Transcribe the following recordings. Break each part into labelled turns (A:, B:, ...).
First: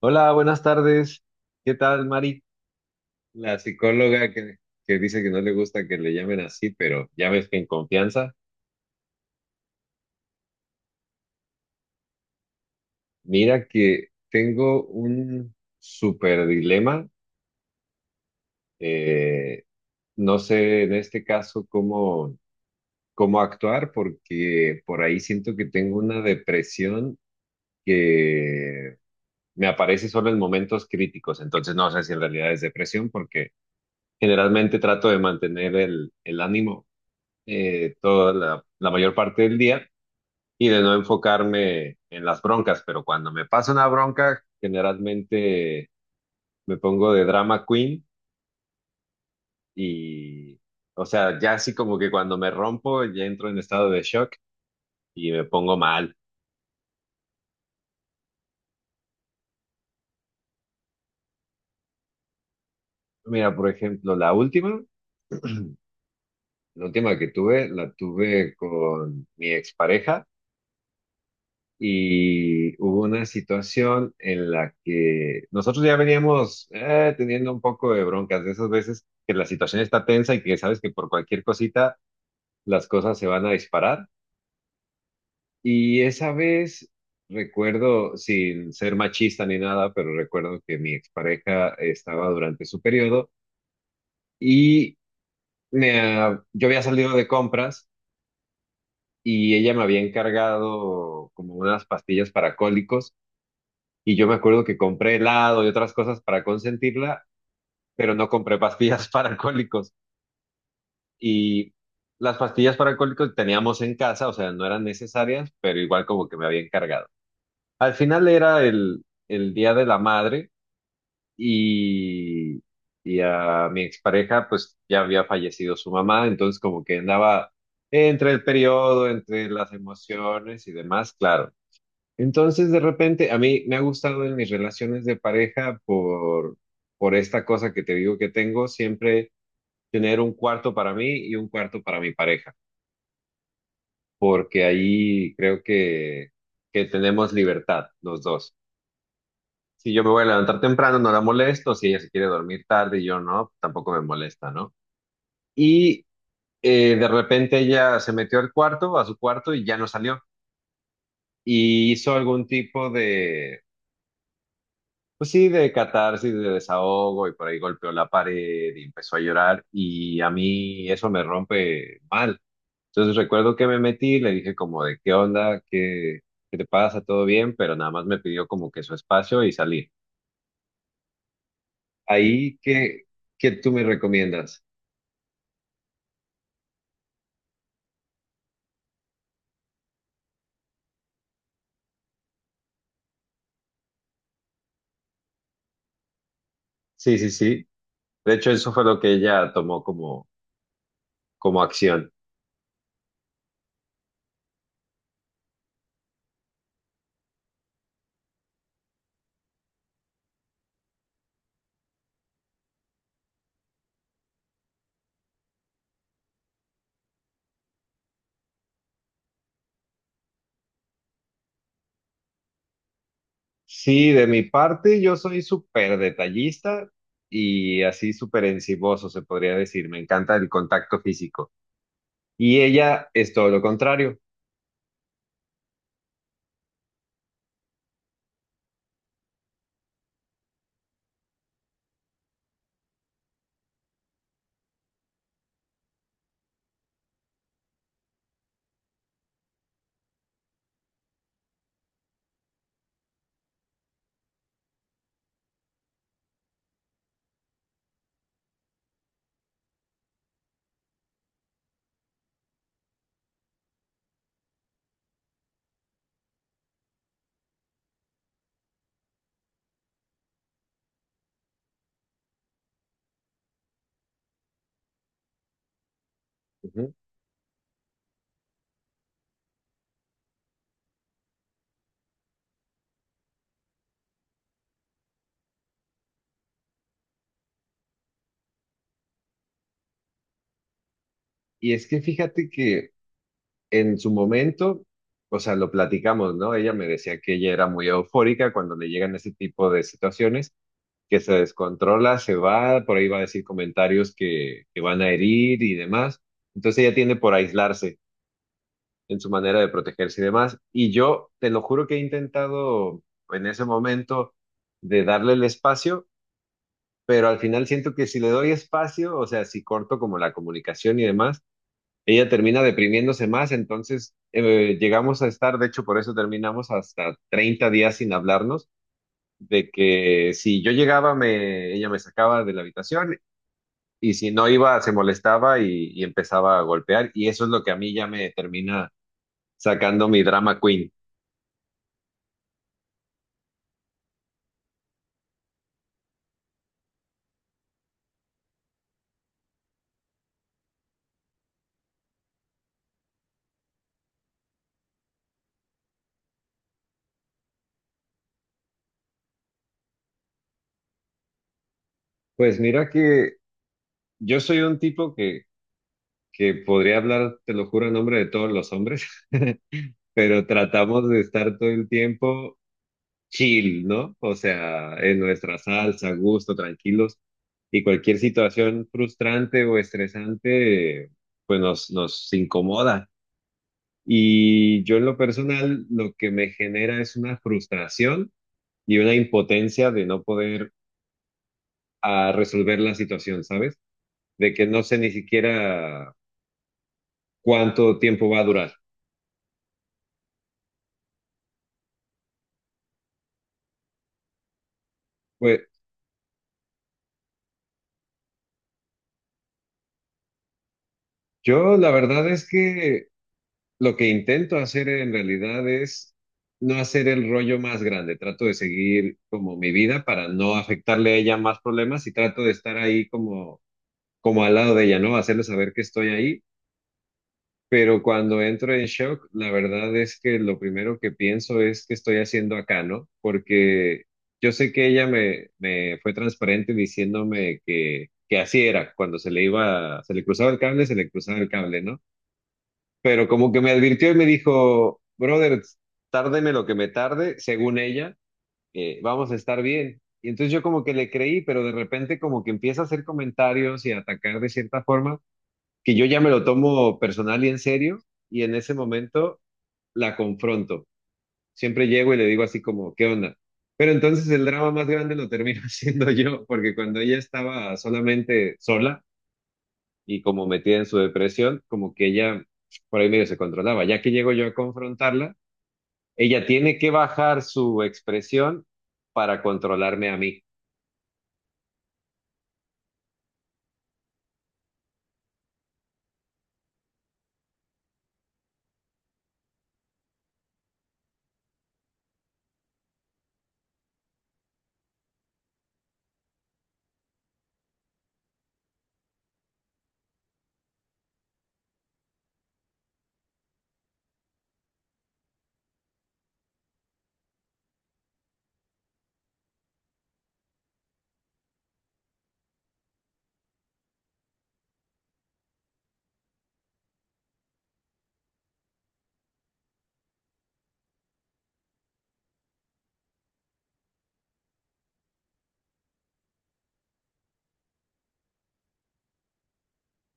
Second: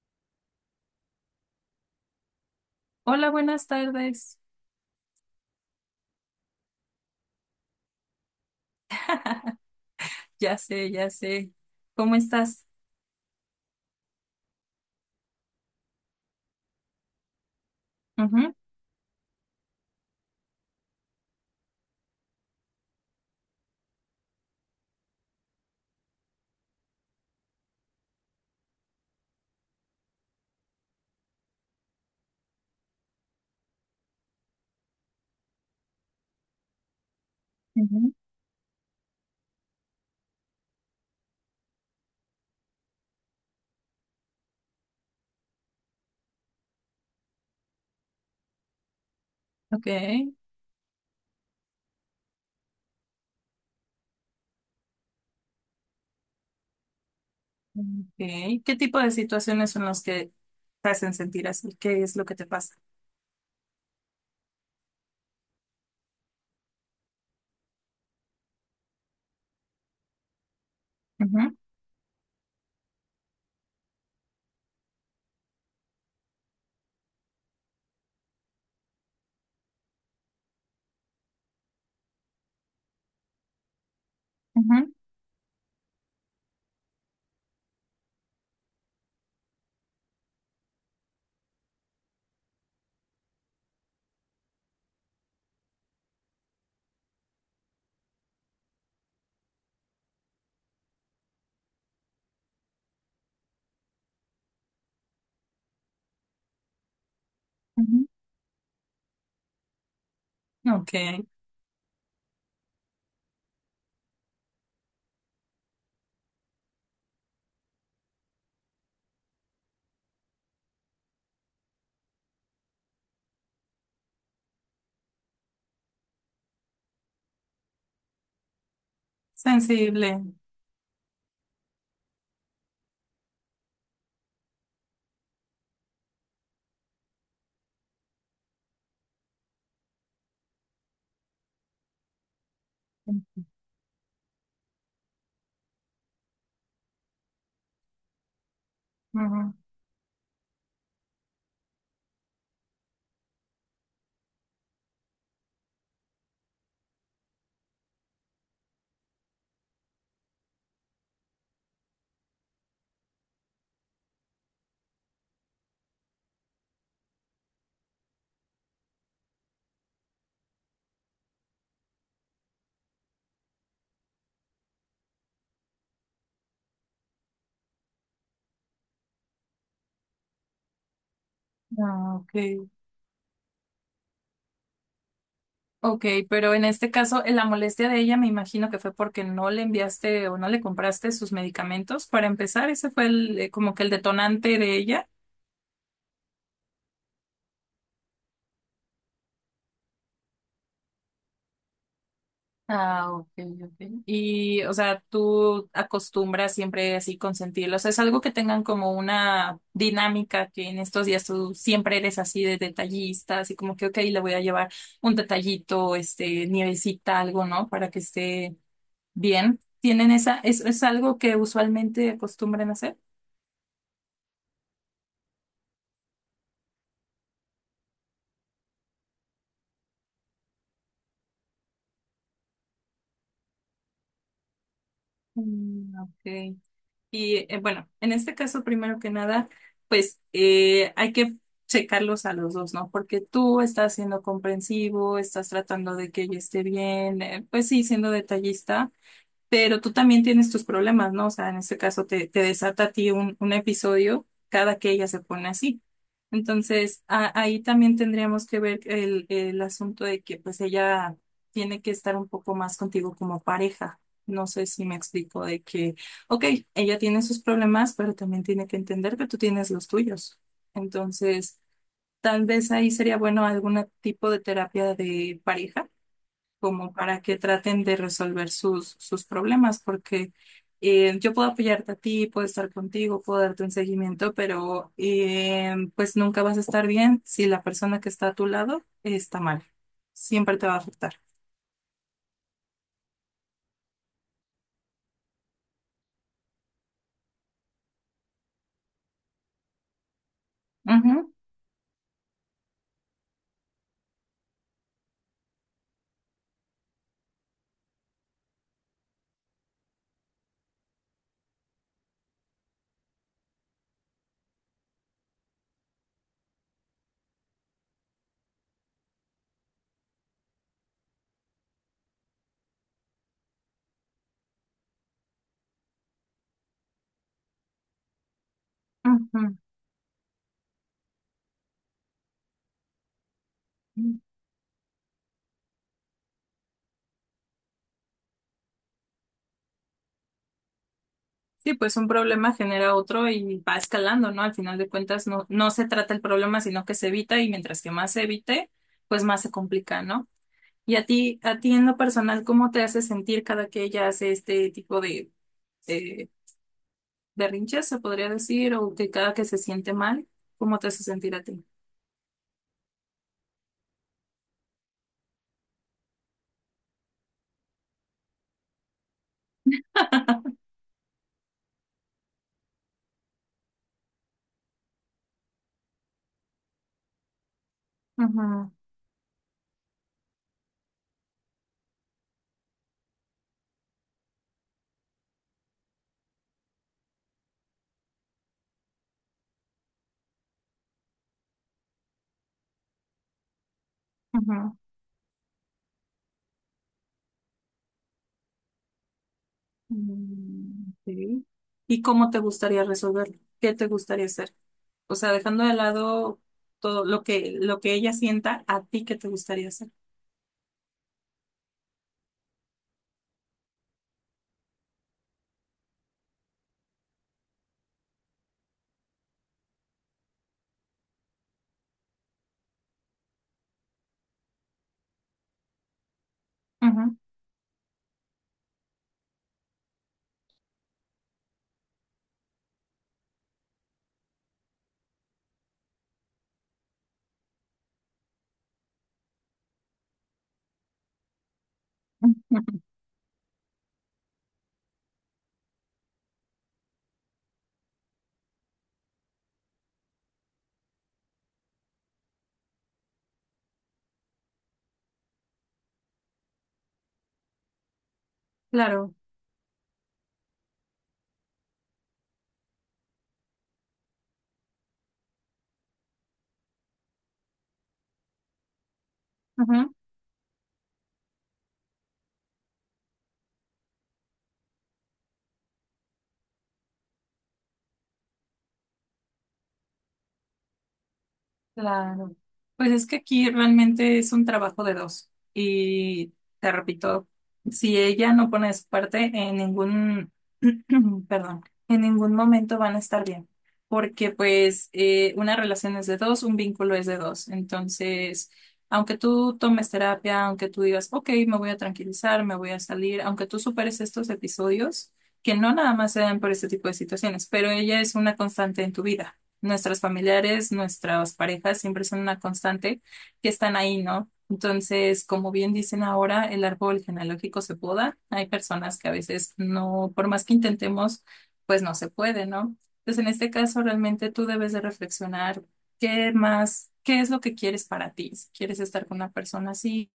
A: Hola, buenas tardes. ¿Qué tal, Mari?
B: Hola,
A: La
B: buenas
A: psicóloga
B: tardes.
A: que dice que no le gusta que le llamen así, pero ya ves que en confianza.
B: Ya sé, ya sé. ¿Cómo estás?
A: Mira que tengo un súper dilema.
B: Ujú,
A: Eh, no sé en este caso cómo actuar porque por ahí siento que tengo una depresión que me aparece solo en momentos críticos. Entonces no sé si en realidad es depresión porque generalmente trato de mantener el ánimo
B: ujú.
A: toda la mayor parte del día y de no enfocarme en las broncas, pero cuando me pasa una bronca, generalmente me pongo de drama queen
B: Ok,
A: y, o sea, ya así como que cuando me rompo, ya entro en estado de shock y me pongo mal.
B: ok. ¿Qué tipo de situaciones son las que te hacen sentir así? ¿Qué es lo que te pasa?
A: Mira, por ejemplo, la última que tuve, la tuve con mi expareja.
B: Ujú,
A: Y hubo una situación en la que nosotros ya veníamos teniendo un poco de broncas, de esas veces que la situación está tensa y que sabes que por cualquier cosita las cosas se van a disparar.
B: ujú,
A: Y esa vez recuerdo, sin ser machista ni nada, pero recuerdo que mi expareja estaba durante su periodo y yo había salido de compras. Y ella me había encargado como unas pastillas para cólicos. Y yo me acuerdo que compré helado y otras cosas para consentirla,
B: ujú.
A: pero no compré pastillas para alcohólicos.
B: Ok,
A: Y las pastillas para alcohólicos teníamos en casa, o sea, no eran necesarias, pero igual como que me había encargado. Al final era el Día de la Madre y, y a mi expareja pues ya había fallecido su mamá, entonces como que andaba entre el periodo, entre las
B: sensible.
A: emociones y demás, claro. Entonces, de repente, a mí me ha gustado en mis relaciones de por esta cosa que te digo que tengo, siempre tener un cuarto para mí y un cuarto para mi pareja, porque ahí creo que tenemos libertad los dos.
B: Ujú.
A: Si yo me voy a levantar temprano, no la molesto, si ella se quiere dormir tarde y yo no, tampoco me molesta, ¿no? Y de repente ella se metió al cuarto, a su cuarto, y ya no salió. Y hizo algún tipo de... Pues sí, de catarsis, de desahogo, y por ahí golpeó la pared y empezó a llorar, y a mí eso me rompe mal. Entonces recuerdo que me metí, le dije como de qué qué te pasa, todo bien, pero nada más me pidió como que su espacio y salí.
B: Ah, ok.
A: Ahí, ¿qué tú me recomiendas?
B: Ok, pero en este caso, la molestia de ella me imagino que fue porque no le enviaste o no le compraste sus medicamentos. Para empezar, ese fue como que el detonante de ella.
A: Sí, sí, sí. De hecho, eso fue lo que ella tomó como acción.
B: Ah, ok, ok. Y, o sea, tú acostumbras siempre así consentirlos. O sea, es algo que tengan como una dinámica que en estos días tú siempre eres así de detallista, así como que, ok, le voy a llevar un detallito, este, nievecita, algo, ¿no? Para que esté bien. ¿Tienen esa, es algo que usualmente acostumbran hacer?
A: Sí, de mi parte, yo soy súper detallista y así súper enciboso, se podría decir. Me encanta el contacto físico. Y ella es todo lo contrario.
B: Mm, ok. Y bueno, en este caso, primero que nada, pues hay que checarlos a los dos, ¿no? Porque tú estás siendo comprensivo, estás tratando de que ella esté bien, pues sí, siendo detallista, pero tú también tienes tus problemas, ¿no? O sea, en este caso te desata a ti un episodio cada que ella se pone así. Entonces, ahí también tendríamos que ver el asunto de que pues ella tiene que estar un poco más contigo como pareja. No sé si me explico de que, ok, ella tiene sus problemas, pero también tiene que entender que tú tienes los tuyos. Entonces, tal vez ahí sería bueno algún tipo de terapia de pareja
A: Ujú.
B: como para que traten de resolver sus problemas, porque yo puedo apoyarte a ti, puedo estar contigo, puedo darte un seguimiento, pero pues nunca vas a estar bien si la persona que está a tu lado está mal. Siempre te va a afectar.
A: Y es que fíjate que en su momento, o sea, lo platicamos, ¿no? Ella me decía que ella era muy eufórica cuando le llegan ese tipo de situaciones,
B: Ujú,
A: que se descontrola, se va, por ahí va a decir comentarios que van a herir y demás. Entonces ella tiende por aislarse en su manera de protegerse y demás. Y yo te lo juro que he intentado en ese momento de darle el espacio, pero al final siento que si le doy espacio, o sea, si corto como la comunicación y demás, ella termina deprimiéndose más, entonces llegamos a estar, de hecho por eso terminamos hasta 30 días sin hablarnos, de que si yo llegaba, ella me sacaba de la habitación y
B: ujú.
A: si no iba, se molestaba y empezaba a golpear y eso es lo que a mí ya me termina sacando mi drama queen.
B: Sí, pues un problema genera otro y va escalando, ¿no? Al final de cuentas, no, no se trata el problema, sino que se evita y mientras que más se evite, pues más se complica, ¿no? ¿Y a ti en lo personal, cómo te hace sentir cada que ella hace este tipo de eh, berrinches, se podría decir, o que cada que se siente mal, cómo te hace sentir a ti?
A: Pues mira que yo soy un tipo que podría hablar, te lo juro, en nombre de todos los hombres. Pero tratamos de estar todo el tiempo chill, ¿no? O sea, en nuestra salsa, a gusto, tranquilos. Y cualquier
B: Ujú,
A: situación frustrante o estresante, pues nos incomoda. Y yo en lo personal, lo que me genera es una frustración y una impotencia de no poder resolver la situación, ¿sabes? De que
B: ujú.
A: no sé ni siquiera cuánto tiempo va a durar.
B: Mm, ok. ¿Y cómo te gustaría resolverlo? ¿Qué te gustaría hacer? O sea, dejando
A: Pues
B: de lado todo lo que ella sienta, ¿a ti qué te gustaría hacer?
A: yo la verdad es que... Lo que intento hacer en realidad es no hacer el rollo más grande. Trato de seguir como mi vida para no afectarle a ella más problemas y trato de estar ahí como al lado de ella, ¿no? Hacerle saber que estoy ahí.
B: Ujú.
A: Pero cuando entro en shock, la verdad es que lo primero que pienso es qué estoy haciendo acá, ¿no? Porque yo sé que ella me fue transparente diciéndome que así era. Cuando se le iba, se le cruzaba el cable, se le cruzaba el cable, ¿no? Pero como que me advirtió y me dijo, brother, tárdeme lo que me tarde, según ella, vamos a estar bien. Y entonces yo como que le creí, pero de repente como que empieza a hacer comentarios y a atacar de cierta forma, que yo ya me lo tomo personal y en serio, y en ese
B: Claro.
A: momento la confronto. Siempre llego y le digo así como, ¿qué onda? Pero entonces el drama más grande lo termino haciendo yo, porque cuando ella estaba solamente sola, y como metida en su depresión, como que ella por ahí medio se controlaba. Ya que llego yo a confrontarla, ella tiene que bajar su expresión para controlarme a mí.
B: Claro. Pues es que aquí realmente es un trabajo de dos. Y te repito, si ella no pone su parte en ningún perdón, en ningún momento van a estar bien, porque pues una relación es de dos, un vínculo es de dos. Entonces, aunque tú tomes terapia, aunque tú digas, ok, me voy a tranquilizar, me voy a salir, aunque tú superes estos episodios, que no nada más se dan por este tipo de situaciones, pero ella es una constante en tu vida. Nuestras familiares, nuestras parejas siempre son una constante que están ahí, ¿no? Entonces, como bien dicen ahora, el árbol genealógico se poda. Hay personas que a veces no, por más que intentemos, pues no se puede, ¿no? Entonces, en este caso, realmente tú debes de reflexionar qué más, qué es lo que quieres para ti. Si quieres estar con una persona así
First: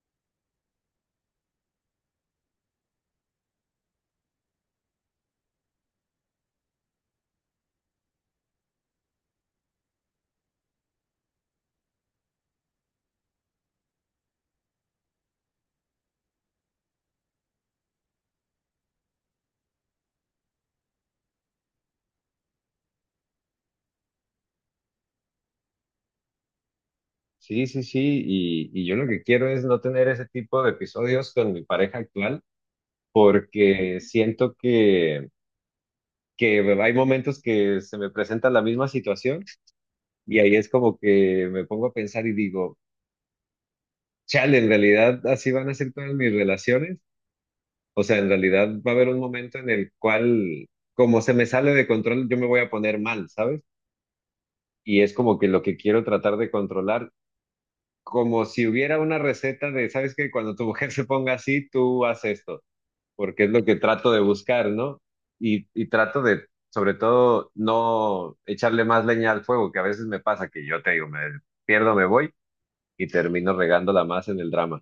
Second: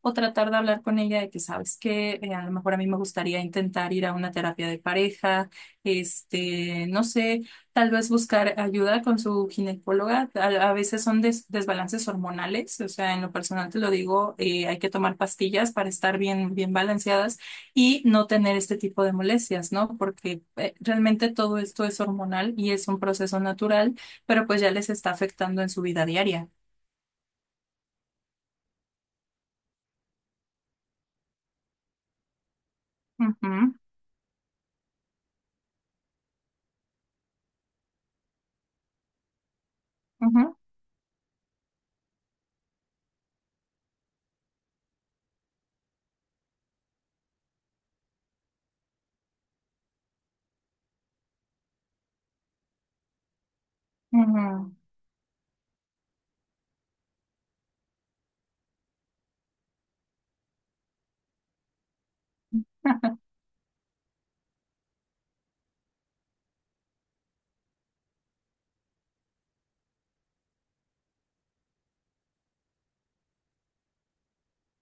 B: o tratar de hablar con ella de que sabes que a lo mejor a mí me gustaría intentar ir a una terapia de pareja, este, no sé. Tal vez buscar ayuda con su ginecóloga. A veces son desbalances hormonales, o sea, en lo personal te lo digo, hay que tomar pastillas para estar bien, bien balanceadas y no tener este tipo de molestias, ¿no? Porque realmente todo esto es hormonal y es un proceso natural, pero pues ya les está afectando en su vida diaria.
A: Sí, sí, sí, y yo lo que quiero es no tener ese tipo de episodios con mi pareja actual,
B: Ujú,
A: porque siento que hay momentos que se me presenta la misma situación y ahí
B: ujú,
A: es como que me pongo a pensar y digo, chale, en realidad así van a ser todas mis relaciones. O sea, en realidad va a haber un momento en el cual, como se me sale de control, yo me voy a poner mal, ¿sabes? Y es como que lo que quiero tratar de controlar, como si hubiera una receta de, ¿sabes qué? Cuando tu mujer se ponga así, tú haz esto,
B: ujú.
A: porque es lo que trato de buscar, ¿no? Y trato de, sobre todo, no echarle más leña al fuego, que a veces me pasa que yo te digo, me pierdo, me voy y termino regándola más en el drama.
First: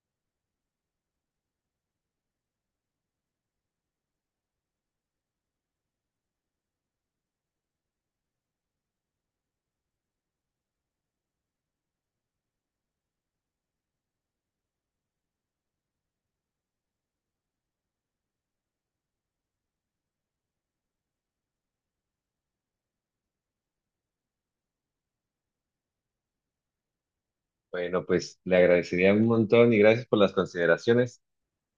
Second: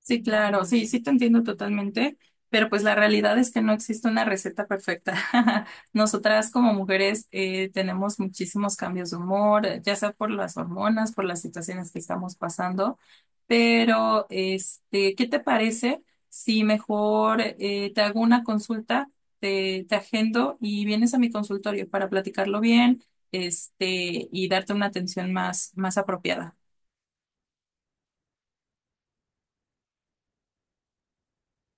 B: Sí, claro, sí, sí te entiendo totalmente, pero pues la realidad es que no existe una receta perfecta. Nosotras como mujeres tenemos muchísimos cambios de humor, ya sea por las hormonas, por las situaciones que estamos pasando, pero este, ¿qué te parece si mejor te hago una consulta, te agendo y vienes a mi consultorio para platicarlo bien, este, y darte una atención más, más apropiada?
A: Bueno, pues le agradecería un montón y gracias por las consideraciones.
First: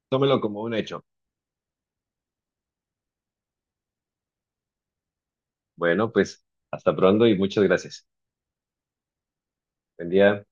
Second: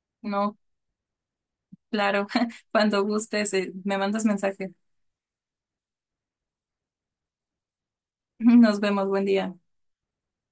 A: Tómelo
B: ¿No?
A: como un hecho.
B: Claro, cuando gustes, me mandas mensaje.
A: Bueno, pues hasta pronto y muchas gracias.
B: Nos vemos, buen día.
A: Buen día.